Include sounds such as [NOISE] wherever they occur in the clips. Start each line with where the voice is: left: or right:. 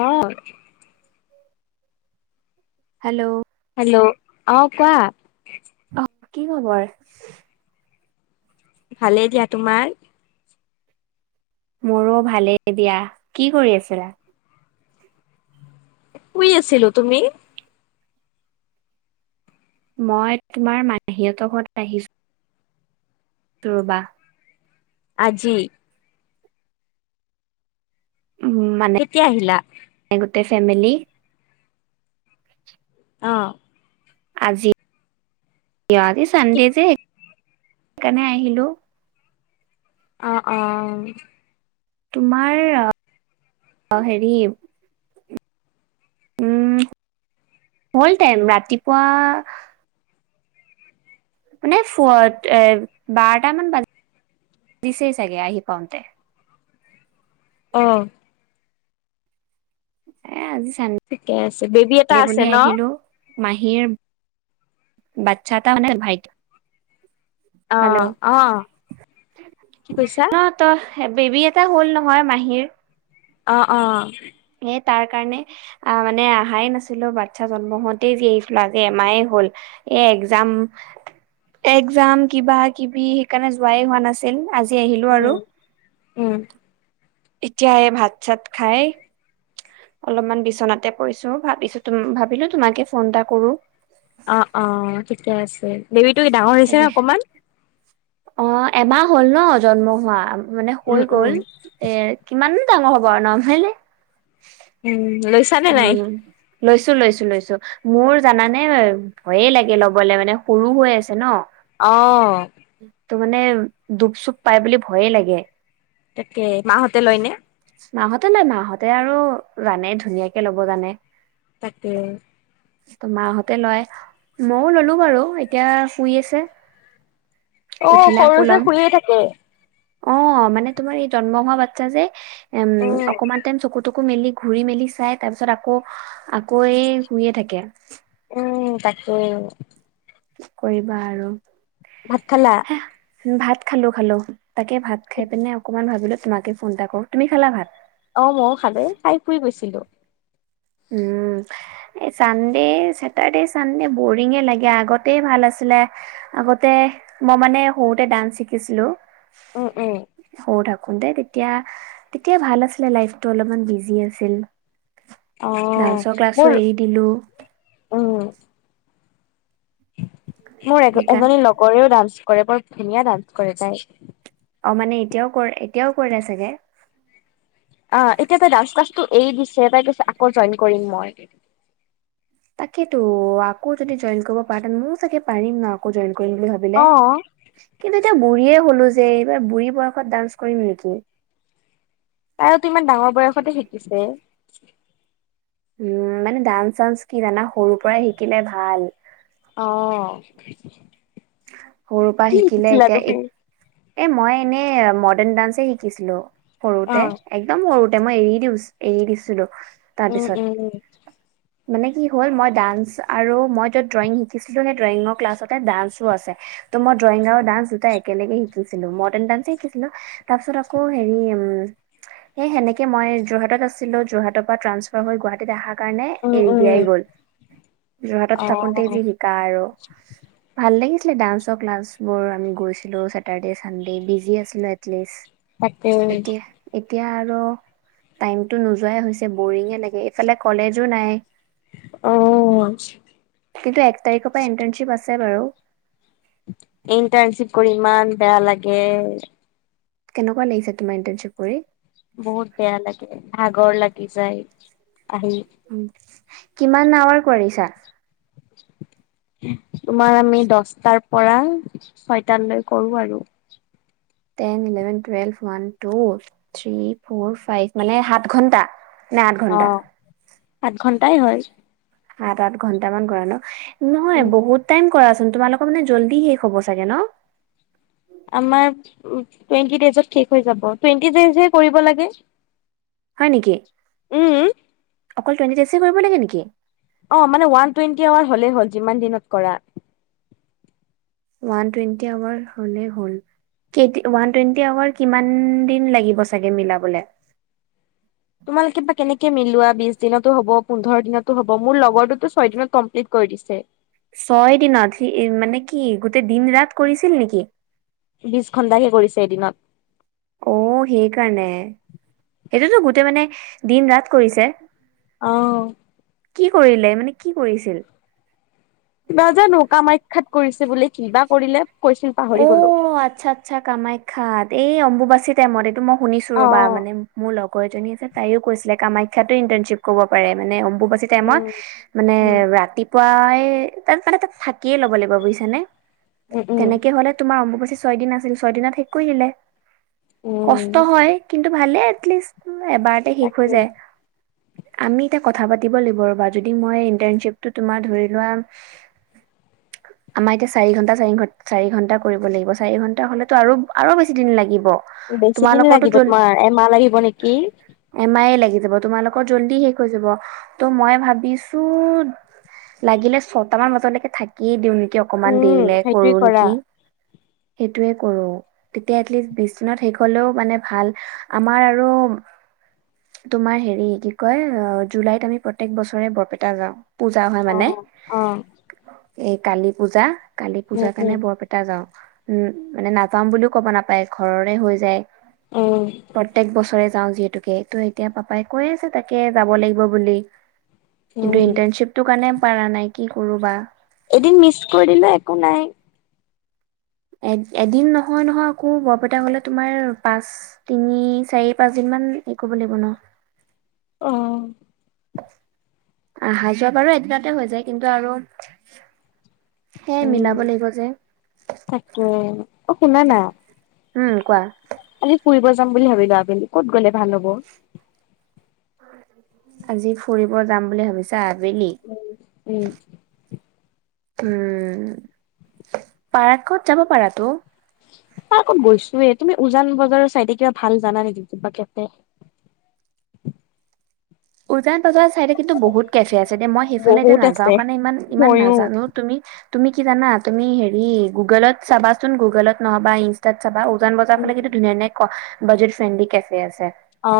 left: অ'।
right: Hello.
left: Hello, অ' কোৱা?
right: অ', কি খবৰ?
left: ভালেই দিয়া, তোমাৰ?
right: মোৰো ভালেই দিয়া। কি কৰি আছিলা?
left: শুই আছিলো, তুমি?
right: মই তোমাৰ মাহী হেতৰ ঘৰত আহিছো ৰবা।
left: আজি কেতিয়া আহিলা?
right: তে ফ্ৰেমেলি।
left: অ'।
right: আজি, অ' আজি চান্দে যে সেইকাৰণে আহিলোঁ।
left: অ' অ'।
right: তোমাৰ আ হেৰি উম, হ'ল টাইম ৰাতিপুৱা মানে ফ এ বাৰটা মান বা দিছেই চাগে আহি পাওঁতে।
left: অঁহ
right: এ'আজি-
left: ঠিকে আছে। বেবী এটা আছে ন?
right: মাহীৰ বাচ্ছা এটা মানে ভাইটী-
left: অ
right: হেল্ল'
left: অ কি কৈছা
right: হে বেবী এটা হ'ল নহয় মাহীৰ।
left: অঁ অঁ
right: সেই তাৰ কাৰণে মানে অহাই নাছিলো বাচ্ছা জন্ম হওঁতেই যি আহিছিলো আজি এমায়ে হ'ল। এ' একজাম একজাম কিবা কিবি সেইকাৰণে যোৱাই হোৱা নাছিল। আজি আহিলো
left: উম
right: আৰু।
left: উম।
right: এতিয়া এই ভাত- চাত খাই- অলপমান বিচনাতে পৰিছো ভাবিছো ভাবিলো তোমাকে ফোন এটা কৰো।
left: অঁ অঁ ঠিকে আছে। বেবীটো ডাঙৰ হৈছে নে অকমান?
right: অঁ এমাহ হ'ল ন জন্ম হোৱা মানে
left: উম
right: হৈ গ'ল।
left: উম
right: এ' কিমান- ডাঙৰ হ'ব আৰু নহয় নে।
left: লৈছা নে নাই?
right: লৈছো লৈছো লৈছো। মোৰ জানানে ভয়ে লাগে লবলে মানে সৰু হৈ আছে ন।
left: অঁ
right: ত' মানে দুখ- চুখ পাই বুলি ভয়ে লাগে।
left: তাকে, মাহঁতে লয় নে?
right: মাহঁতে নাই, মাহঁতে আৰু জানে ধুনীয়াকে ল'ব জানে।
left: তাকে।
right: ত মাহঁতে লয়। ময়ও ললো বাৰু এতিয়া হুই আছে।
left: অ
right: উঠিলে
left: সৰু
right: আকৌ
left: যে
right: লম।
left: শুইয়ে থাকে
right: অ মানে তোমাৰ এই জন্ম হোৱা বাচ্ছা যে উম অকমান টাইম চকু কু মেলি ঘূৰি মেলি, চাই, তাৰ পিছত আকৌ আকৌ শুইয়ে থাকে।
left: উম তাকেই।
right: কি কৰিবা আৰু।
left: ভাত খালা?
right: হে ভাত খালো খালো। তাকে ভাত খাই পিনে অকমান ভাবিলো তোমাকে ফোন এটা কৰো। তুমি খালা ভাত?
left: অ মইয়ো খালো। খাই শুই গৈছিলো।
right: উম। এই চানডে, চেটাৰ্ডে চানডে বৰিঙে লাগে। আগতে ভাল আছিলে। আগতে মই মানে সৰুতে ডান্স শিকিছিলো,
left: উম উম।
right: দেই তেতিয়া তেতিয়া ভাল আছিলে, লাইফটো অলপমান বিজি আছিলো।
left: অ
right: ডান্সৰ ক্লাছো
left: মোৰ
right: এৰি দিলো।
left: উম মোৰ
right: সেইকাৰণ
left: এজনী লগৰো ডান্স কৰে, বৰ ধুনীয়া ডান্স কৰে তাই।
right: অ মানে এতিয়াও কৰে, এতিয়াও কৰিলে চাগে।
left: অহ এতিয়া তাই ডান্স ক্লাছটো এৰি দিছে, তাই কৈছে আকৌ জইন কৰিম মই।
right: তাকেটো, আকৌ যদি জইন কৰিব পাৰ, মইয়ো চাগে পাৰিম ন আকৌ জইন ভাবিলে।
left: অ
right: কিন্তু এতিয়া বুঢ়ী হলো যে এইবাৰ বুঢ়ী বয়সত ডান্স কৰিম নেকি।
left: তাইতো ইমান ডাঙৰ বয়সতে শিকিছে।
right: উম মানে ডান্স চান্স কি জানা সৰুৰ পৰাই শিকিলে ভাল।
left: অ।
right: সৰুৰ পৰা
left: কি
right: শিকিলে
left: শিকিছিলা
right: এতিয়া
left: তুমি?
right: এক এ মই এনেই মডাৰ্ণ ডান্সে শিকিছিলো
left: অ।
right: সৰুতে একদম সৰুতে। এয়া মই এৰি দি এৰি দিছিলো
left: উম উম
right: তাৰপিছত। মানে কি হ'ল মই ডান্স আৰু মই য'ত ড্ৰয়িং শিকিছিলো, সে ড্ৰয়িঙৰ ক্লাছতে ডান্সো আছে। তোমাৰ ড্ৰয়িং আৰু ডান্স দুটা একেলগে শিকিছিলো, মডাৰ্ণ ডান্সো শিকিছিলো। তাৰ পিছত আকৌ হেৰি উম। সেনেকে মই যোৰহাটত আছিলো, যোৰহাটৰ পৰা ট্ৰান্ফাৰ হৈ গুৱাহাটীত আহা কাৰণে
left: উম
right: এৰি
left: উম
right: দিয়া গ'ল। যোৰহাটত
left: অ
right: থাকোতেই যি শিকা আৰু, ভাল লাগিছে আছিলে ডান্সৰ ক্লাছবোৰ আমি গৈছিলো। চেটাৰ্ডে, চানডে বিজি আছিলো এটলিষ্ট
left: তাকে।
right: এতিয়া এতিয়া আৰু টাইমতটো নোযোৱাই হৈছে, বৰিঙে লাগে। এইফালে কলেজো নাই।
left: অ
right: কিন্তু এক তাৰিখৰ পৰা ইন্টাৰ্ণশ্বিপ আছে বাৰু
left: ইণ্টাৰণশ্বিপ কৰি ইমান বেয়া লাগে।
right: কেনেকুৱা লাগিছে তোমাৰ ইণ্টাৰ্ণশ্বিপ কৰি?
left: বহুত বেয়া লাগে, ভাগৰ লাগি যায়। আহি।
right: কিমান আৱাৰ কৰিছা?
left: তোমাৰ আমি দশটাৰ পৰা ছয়টালৈ কৰো আৰু।
right: Ten, eleven, twelve one, two, three, four, five মানে সাত ঘণ্টা?
left: অঁ আঠ ঘণ্টাই হয়।
right: সাত আঠ ঘন্টা মান কৰা ন? নহয়
left: উম
right: বহুত টাইম কৰাচোন। তোমালোকৰ মানে জল্দি শেষ হ'ব চাগে ন?
left: আমাৰ টোৱেন্তি দেইজত শেষ হৈ যাব। টোৱেন্তি দেইজৰ কৰিব লাগে।
right: হয় নেকি?
left: উম
right: অকল টুৱেন্টি ডেছ এ কৰিব লাগে নেকি?
left: অঁ মানে ওৱান টুৱেণ্টি আৱাৰ হ'লেই হ'ল যিমান দিনত কৰা।
right: ওৱান টুৱেণ্টি আৱাৰ হ'লেই হ'ল। কেদি, ওৱান টুৱেণ্টি আৱাৰ কিমান দিন লাগিব চাগে মিলাবলে?
left: তোমালোকে বা কেনেকে মিলোৱা বিছ দিনতো হব পোন্ধৰ দিনতো হব মোৰ লগৰটোতো ছয় দিনত কমপ্লিট ক ৰিদিছে।
right: ছয় দিনত, সি মানে কি গোটেই দিন ৰাত কৰিছিল নেকি?
left: বিশ ঘন্টাকে কৰিছে এদিনত।
right: অঁ সেইকাৰণে, সেইটোতো গোটেই মানে দিন ৰাত কৰিছে।
left: অহঁ
right: কি কৰিলে? মানে কি কৰিছিল?
left: কিব জানো কামাখ্যাত কৰিছে বোলে কিবা কৰিলে? কৈছিল পাহৰি গলো
right: অঁ আচ্ছা আচ্ছা কামাখ্যাত, এই অম্বুবাচীতে মৰে মই শুনিছো
left: অ
right: ৰ'বা মানে মোৰ লগৰ এজনীয়ে যে তাইওঁ কৈছিলে কামাখ্যাতো ইণ্টাৰ্ণশ্বিপ কৰিব পাৰে মানে অম্বু। অম্বুবাচী টাইমত
left: উম
right: মানে
left: উম
right: ৰাতিপুৱাই তাত মানে তাত থা কিয়ে ল'ব লাগিব বুজিছানে?
left: উম
right: তেনে
left: উম
right: তোমাৰ অম্বুবাচী ছয় দিন আছিল ছয় দিনত শেষ কৰি আহিলে।
left: উম
right: কষ্ট হয় কিন তু ভালে এটলিষ্ট এবাৰতে শেষ হৈ
left: তাকে
right: যায়। আমি এতিয়া কথা পাতিব লাগিব ৰ'বা যদি মই ইন্টাৰ্ণশ্বিপটো তোমাৰ ধৰি লোৱা আমাৰ এতিয়া চাৰি ঘন্টা, চাৰি ঘন্টা চাৰি ঘন্টা কৰিব লাগিব। চাৰি ঘন্টা, হলেতো আৰু আৰু বেছি দিন লাগিব। ব
left: বেছি দিন
right: তোমালোকৰটো
left: লাগিব
right: জল,
left: তোমাৰ এমাহ লাগিব নেকি?
right: এম আই লাগি যাব তোমালোকৰ জল্দি শেষ হৈ যাব ত' মই ভাবিছো। লাগিলে ছটা মান বজলৈকে থাকিয়ে দিওঁ নে কি অকমান
left: উম
right: দেৰিলে
left: সেইটোৱে
right: কৰো
left: কৰা
right: নেকি? টোৱ কৰো। তেতিয়া এটলিষ্ট বিশ দিনত শেষ হলেও মানে ভাল আমাৰ আৰু তোমাৰ হেৰি কি কয় জুলাইত আমি প্ৰত্যেক বছৰে বৰপেটা যাওঁ। পূজা হয় মানে
left: অঁহ অঁ
right: এই কালি পূজা, কালি পূজা কাৰণে
left: উম
right: বৰপেটা যাওঁ। উম মানে নাযাম বুলিও ক'ব নাপায় ঘৰৰে হৈ যায়
left: উম
right: প্ৰত্যেক বছৰে যাওঁ যিহেতুকে তো এতিয়া পাপাই কৈ আছে তাকে যাব লাগিব বুলি। কিন্তু
left: উম
right: ইণ্টাৰ্ণশ্বিপটো কাৰণে পাৰা নাই কি কৰো বা?
left: এদিন মিছ কৰিদিলে একো নাই
right: এ এদিন নহয় নহয় আকৌ বৰপেটা গলে তোমাৰ পাঁচ তিনি চাৰি পাঁচ দিন মান হেৰি কৰিব লাগিব ন [UNINTELLIGIBLE]
left: অ
right: আহা-যোৱা বাৰু এদিনতে হৈ যায় কিন্তু আৰু সেই
left: উম
right: মিলাব লাগিব যে
left: তাকে, অ শুনা না
right: উম কোৱা!
left: আজি ফুৰিব যাম বুলি ভাবিলো আবেলি ক'ত গ'লে ভাল হ'ব?
right: আজি ফুৰিব যাম বুলি ভাবিছা? আবেলি
left: উম উম
right: উম! পাৰ্কত যাব পাৰাতো [UNINTELLIGIBLE]
left: পাৰ্কত গৈছোয়ে। তুমি উজান বজাৰৰ চাইডে কিবা ভাল জানা নেকি কিবা কেফে? [UNINTELLIGIBLE]
right: [INAUDIBLE] উজান বজাৰ চাইডে কিন্তু বহুত কেফে আছে দে মই সেইফালে এতিয়া
left: বহুত আছে
right: নযাওঁ কাৰণে ইমান, ইমান
left: ময়ো
right: নাজানো তুমি [UNINTELLIGIBLE] তুমি কি জানা তুমি হেৰি গুগলত চাবা চোন গুগলত নহ'বা ইনষ্টাত চাবা [UNINTELLIGIBLE] উজান বজাৰ
left: উম
right: ফালে কিন্তু ধুনীয়া ধনীয়া ক বাজেট ফ্ৰণ্ডলি কেফে আছে।
left: অ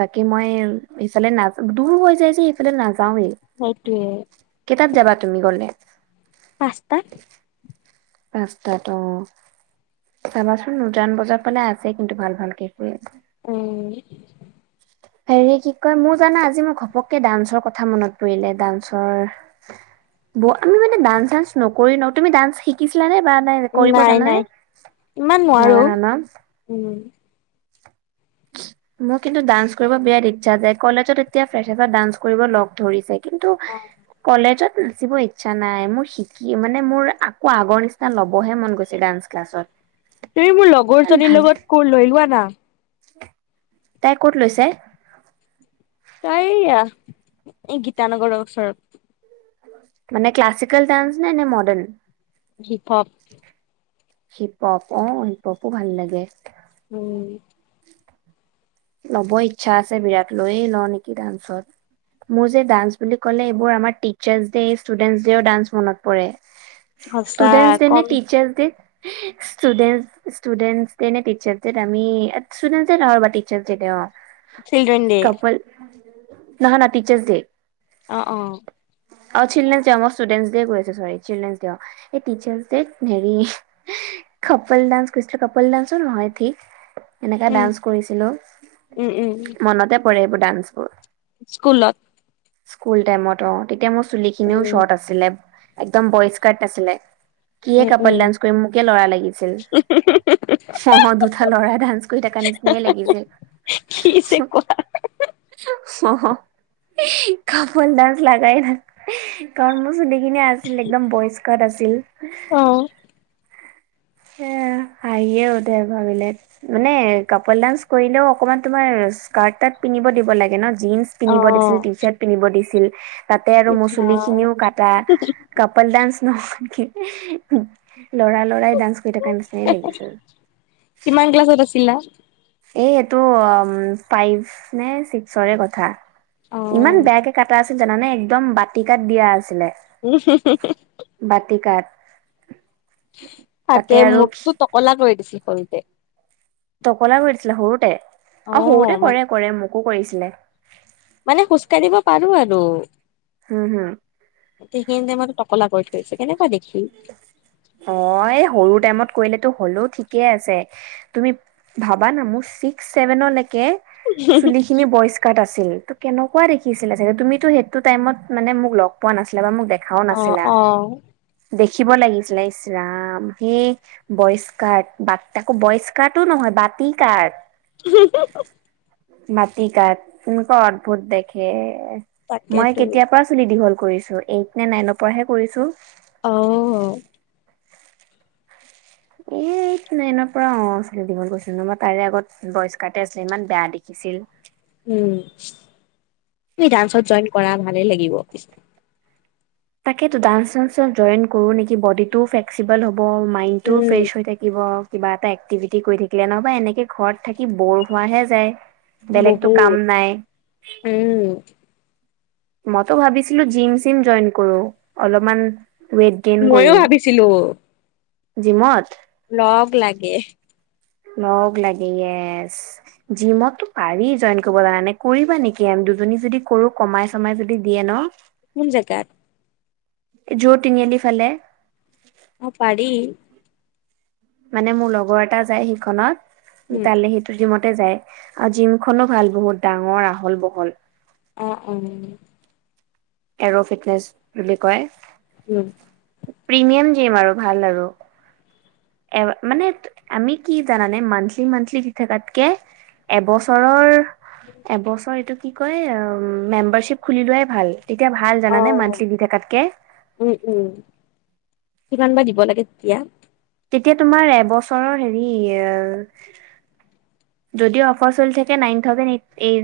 right: বাকী মই সফালে না দূৰ হৈ যায় যে সেইফালে নাজান [UNINTELLIGIBLE]
left: সেইটোৱে
right: কিহত যাবা তুমি গলে
left: পাঁচটা
right: পচতাত [UNINTELLIGIBLE] চাবাচোন উজান বজাৰ ফালে আছে কিন্তু ভাল ভাল কাপোৰ [UNINTELLIGIBLE]
left: আহ
right: হেৰি কি কয় মোৰ জানা আজি মোক ঘপককে ডান্সৰ কথা মনত পৰিলে ডান্সৰ [UNINTELLIGIBLE] ব আমি মানে ডান্সৰ নকৰি ন তুমি ডান্স শিকিছিলা নে [UNINTELLIGIBLE] নাই কৰিব জানানে
left: ইমান নোৱাৰো
right: নাজানা ন [UNINTELLIGIBLE]
left: উম
right: মোৰ কিন্তু ডান্স কৰিব বিৰাট ইচ্ছা যাই কলেজত ফাষ্টপা ডান্স কৰিব লগ ধৰিছে [UNINTELLIGIBLE] কিন্তু
left: অ
right: কলেজত নাচিব ইচ্ছা নাই মোৰ শিকি মানে মোৰ আকৌ আগৰ নিচিনা ল'বহে মন গৈছে ডান্স ক্লাছত [UNINTELLIGIBLE]
left: তুমি মোৰ
right: কিমান
left: লগৰজনীৰ
right: ভাল
left: লগত ক লৈ লোৱা না [UNINTELLIGIBLE]
right: তাই ক'ত লৈছে [UNINTELLIGIBLE]
left: তাই য়া এই গীতানগৰৰ ওচৰত [UNINTELLIGIBLE]
right: মানে ক্লছিকেল ডান্স নাই নে modern [UNINTELLIGIBLE]
left: hip hop [UNINTELLIGIBLE]
right: hip hop অ হিপ হপো ভাল লাগে [UNINTELLIGIBLE]
left: উম
right: ল'ব ইচ্ছা আছে বিৰাট লৈয়ে লওঁ নেকি ডান্সত মোৰ যে ডান্স বুলি ক'লে এইবোৰ আমাৰ টিচাৰ্চ ড ষ্টুডেন্ ডেও ডান্স মনত পৰে [UNINTELLIGIBLE]
left: সঁচা
right: ষ্টুডেনট ডে নে
left: কম
right: teachers day [UNINTELLIGIBLE] ষ্টুে students teacher day আমিষ্টুডে নহয় [UNINTELLIGIBLE] উছিলে অ
left: চিলড্ৰন ডে [UNINTELLIGIBLE]
right: ন না টিচাৰ্ছ ডে [UNINTELLIGIBLE]
left: অ অ
right: অ চিল্ড্ৰেন্ ড ষ্টুডেন্ ড কৈ আছে চৰি চিল্ড্ৰেন ড অ এই টচাৰ্চ ড হেৰি [UNINTELLIGIBLE] কপল ডান্স কৰিছিলো কপল ডান্সো নহয় ঠিক এনেকা
left: উম
right: ডান্স কৰিছিলো [UNINTELLIGIBLE]
left: উম উম উ
right: ডান্স কৰে
left: স্কুলত
right: স্কুল টাইমত অ তেতিয়া মোৰ চুলিখিনিও
left: উম
right: শ্বৰ্ট আছিলে একদম বইচ কাট আছিলে কিয়ে
left: উম উম
right: কাপাল ডান্স কৰি মোকে লৰা লাগিছিল অ দুটা লৰা ডান্স কৰি থাকা নিচিনাই লাগিছিল
left: কিছে কোৱা
right: অ কাপল ডা লাগাই ন কাৰণ মোৰ চ দে এনে আছিল একদম বয়স্কাৰ আছিল
left: কোৱা অ
right: এ হাহিয়ে উঠে ভাবিলে মানে কাপাল ডান্স কৰিলেও অকমান তোমাৰ স্কাৰ্ট তাত পিন্ধিব দিব লাগে ন জীন্চ
left: অ
right: পিন্ধিব দিছিল টি চাৰ্ট পিন্ধিব দিছিল তাতে আৰু মচলি
left: ইছৰাম
right: খিনিও কটা কাপাল ডান্স নহ লৰা লৰাই ডান্স কৰি থ কাৰে নিচিন লাগিছিল
left: কিমান ক্লাছত আছিলা
right: এই এইটো ফাইভ নে ছিক্সৰে কথা
left: অ
right: ইমান বেয়াকে কাটা আছিল জানানে একদম বাতি কাত দিয়া আছিলে
left: উ
right: উ
left: তাকে মোকতো টকলা কৰি দিছিল শৰুতে
right: টকলা কৰি দিছিলে সৰুতে অ সৰুতে কৰে কৰে মোকো কৰিছিলে
left: মানে খোজ কঢ়িব পাৰো আৰু
right: হম হম।
left: গোটেইখিনিয়ে মানে টকলা কৰি থৈছে কেনেৱা দেখি
right: অ এই সৰু টাইমত কৰিলেতো হ'লেও ঠিক ঠিকেই আছে। তুমি ভাবা না মোৰ চিক্স ছেভেনলেকে চুলি খিনি বয়ষ্কাৰ আছে ছিল ত কেনেকুৱা দেখিছিলে চাগে তুমিতো সেইটো টাইমত মানে মোক লগ পোৱা নাছিলা বা মোক দেখাও
left: অ
right: নাছিলা
left: অ
right: দেখিব লাগিছিলে ইচলাম সেই বয়স্কাত তাকো বয়স্কাটো নহয়। বাতি কাৰ
left: হা হা
right: মাটিকাত কেনেকুৱা অদ্ভুত দেখে। মই
left: তাকেতো
right: কেতিয়াৰ পৰা চুলি দীঘল ছো এইট নে নাইনৰ পৰাহে কৰিছো।
left: আহ
right: এইট, নাইনৰ পৰা অ চুলি দীঘল কৰিছিলো। নহ'বা তাৰে আগত বয়স্কাতে আছিলে ইমান বেয়া দেখি। ছিল
left: উম তুমি ডান্সত জইন কৰা ভালে লাগিব। পিছত
right: তাকেটো। ডান্স চানসট জইন কৰো নেকি বডিটো ফ্লেক্সিবল হ'ব। হ মাইনটোও
left: উম।
right: ফ্ৰেছ হৈ থাকিব। কিবা এটা এক্টিভিটি কৰি থাকিলে নহবা এনেকে ঘৰত থাকি বৰ হোৱাহে যায়। বেলেগতটো কাম
left: বহুত
right: নাই।
left: উম
right: মইতো ভাবিছিলো জিম চিম জইন কৰো। অলপমান ৱেইট গেইন
left: ময়ো
right: কৰিম
left: ভাবিছিলো
right: জিমত
left: লগ লাগে
right: লগ লাগে য়েছ। জিমতো পাৰি জইন কৰিব কাৰনে কৰিবা নেকি? দুজনী যদি কৰো কমাই চমাই যদি দিয়ে ন
left: কোন জেগাত?
right: জৌটিনিআলি ফালে।
left: অ পাৰি।
right: মানে মোৰ লগৰ এটা যায় সেইখনত
left: উম
right: তালে সেইটো জিমত যায় আৰু জিমখনো ভাল বহুত ডাঙৰ আহল বহল।
left: অ উ
right: এৰ' ফিটনেচ বুলি কয়।
left: উম।
right: প্ৰিমিয়াম জিম আৰু ভাল আৰু এ মানে আমি কি জানানে মান্থলি মান্থলি দি থকাতকে এবছৰৰ এবছৰ এইটো কি কয় মেম্বাৰশ্বিপ খুলি লোৱাই ভাল। তেতিয়া ভাল
left: অ।
right: জানানে মান্থলি দি থাকাতকে।
left: উম উম কিমান বা দিব লাগে তেতিয়া।
right: তেতিয়া তোমাৰ এবছৰৰ হেৰি। যদিও অফাৰ চলি থাকে নাইন থাউজেণ্ড এ-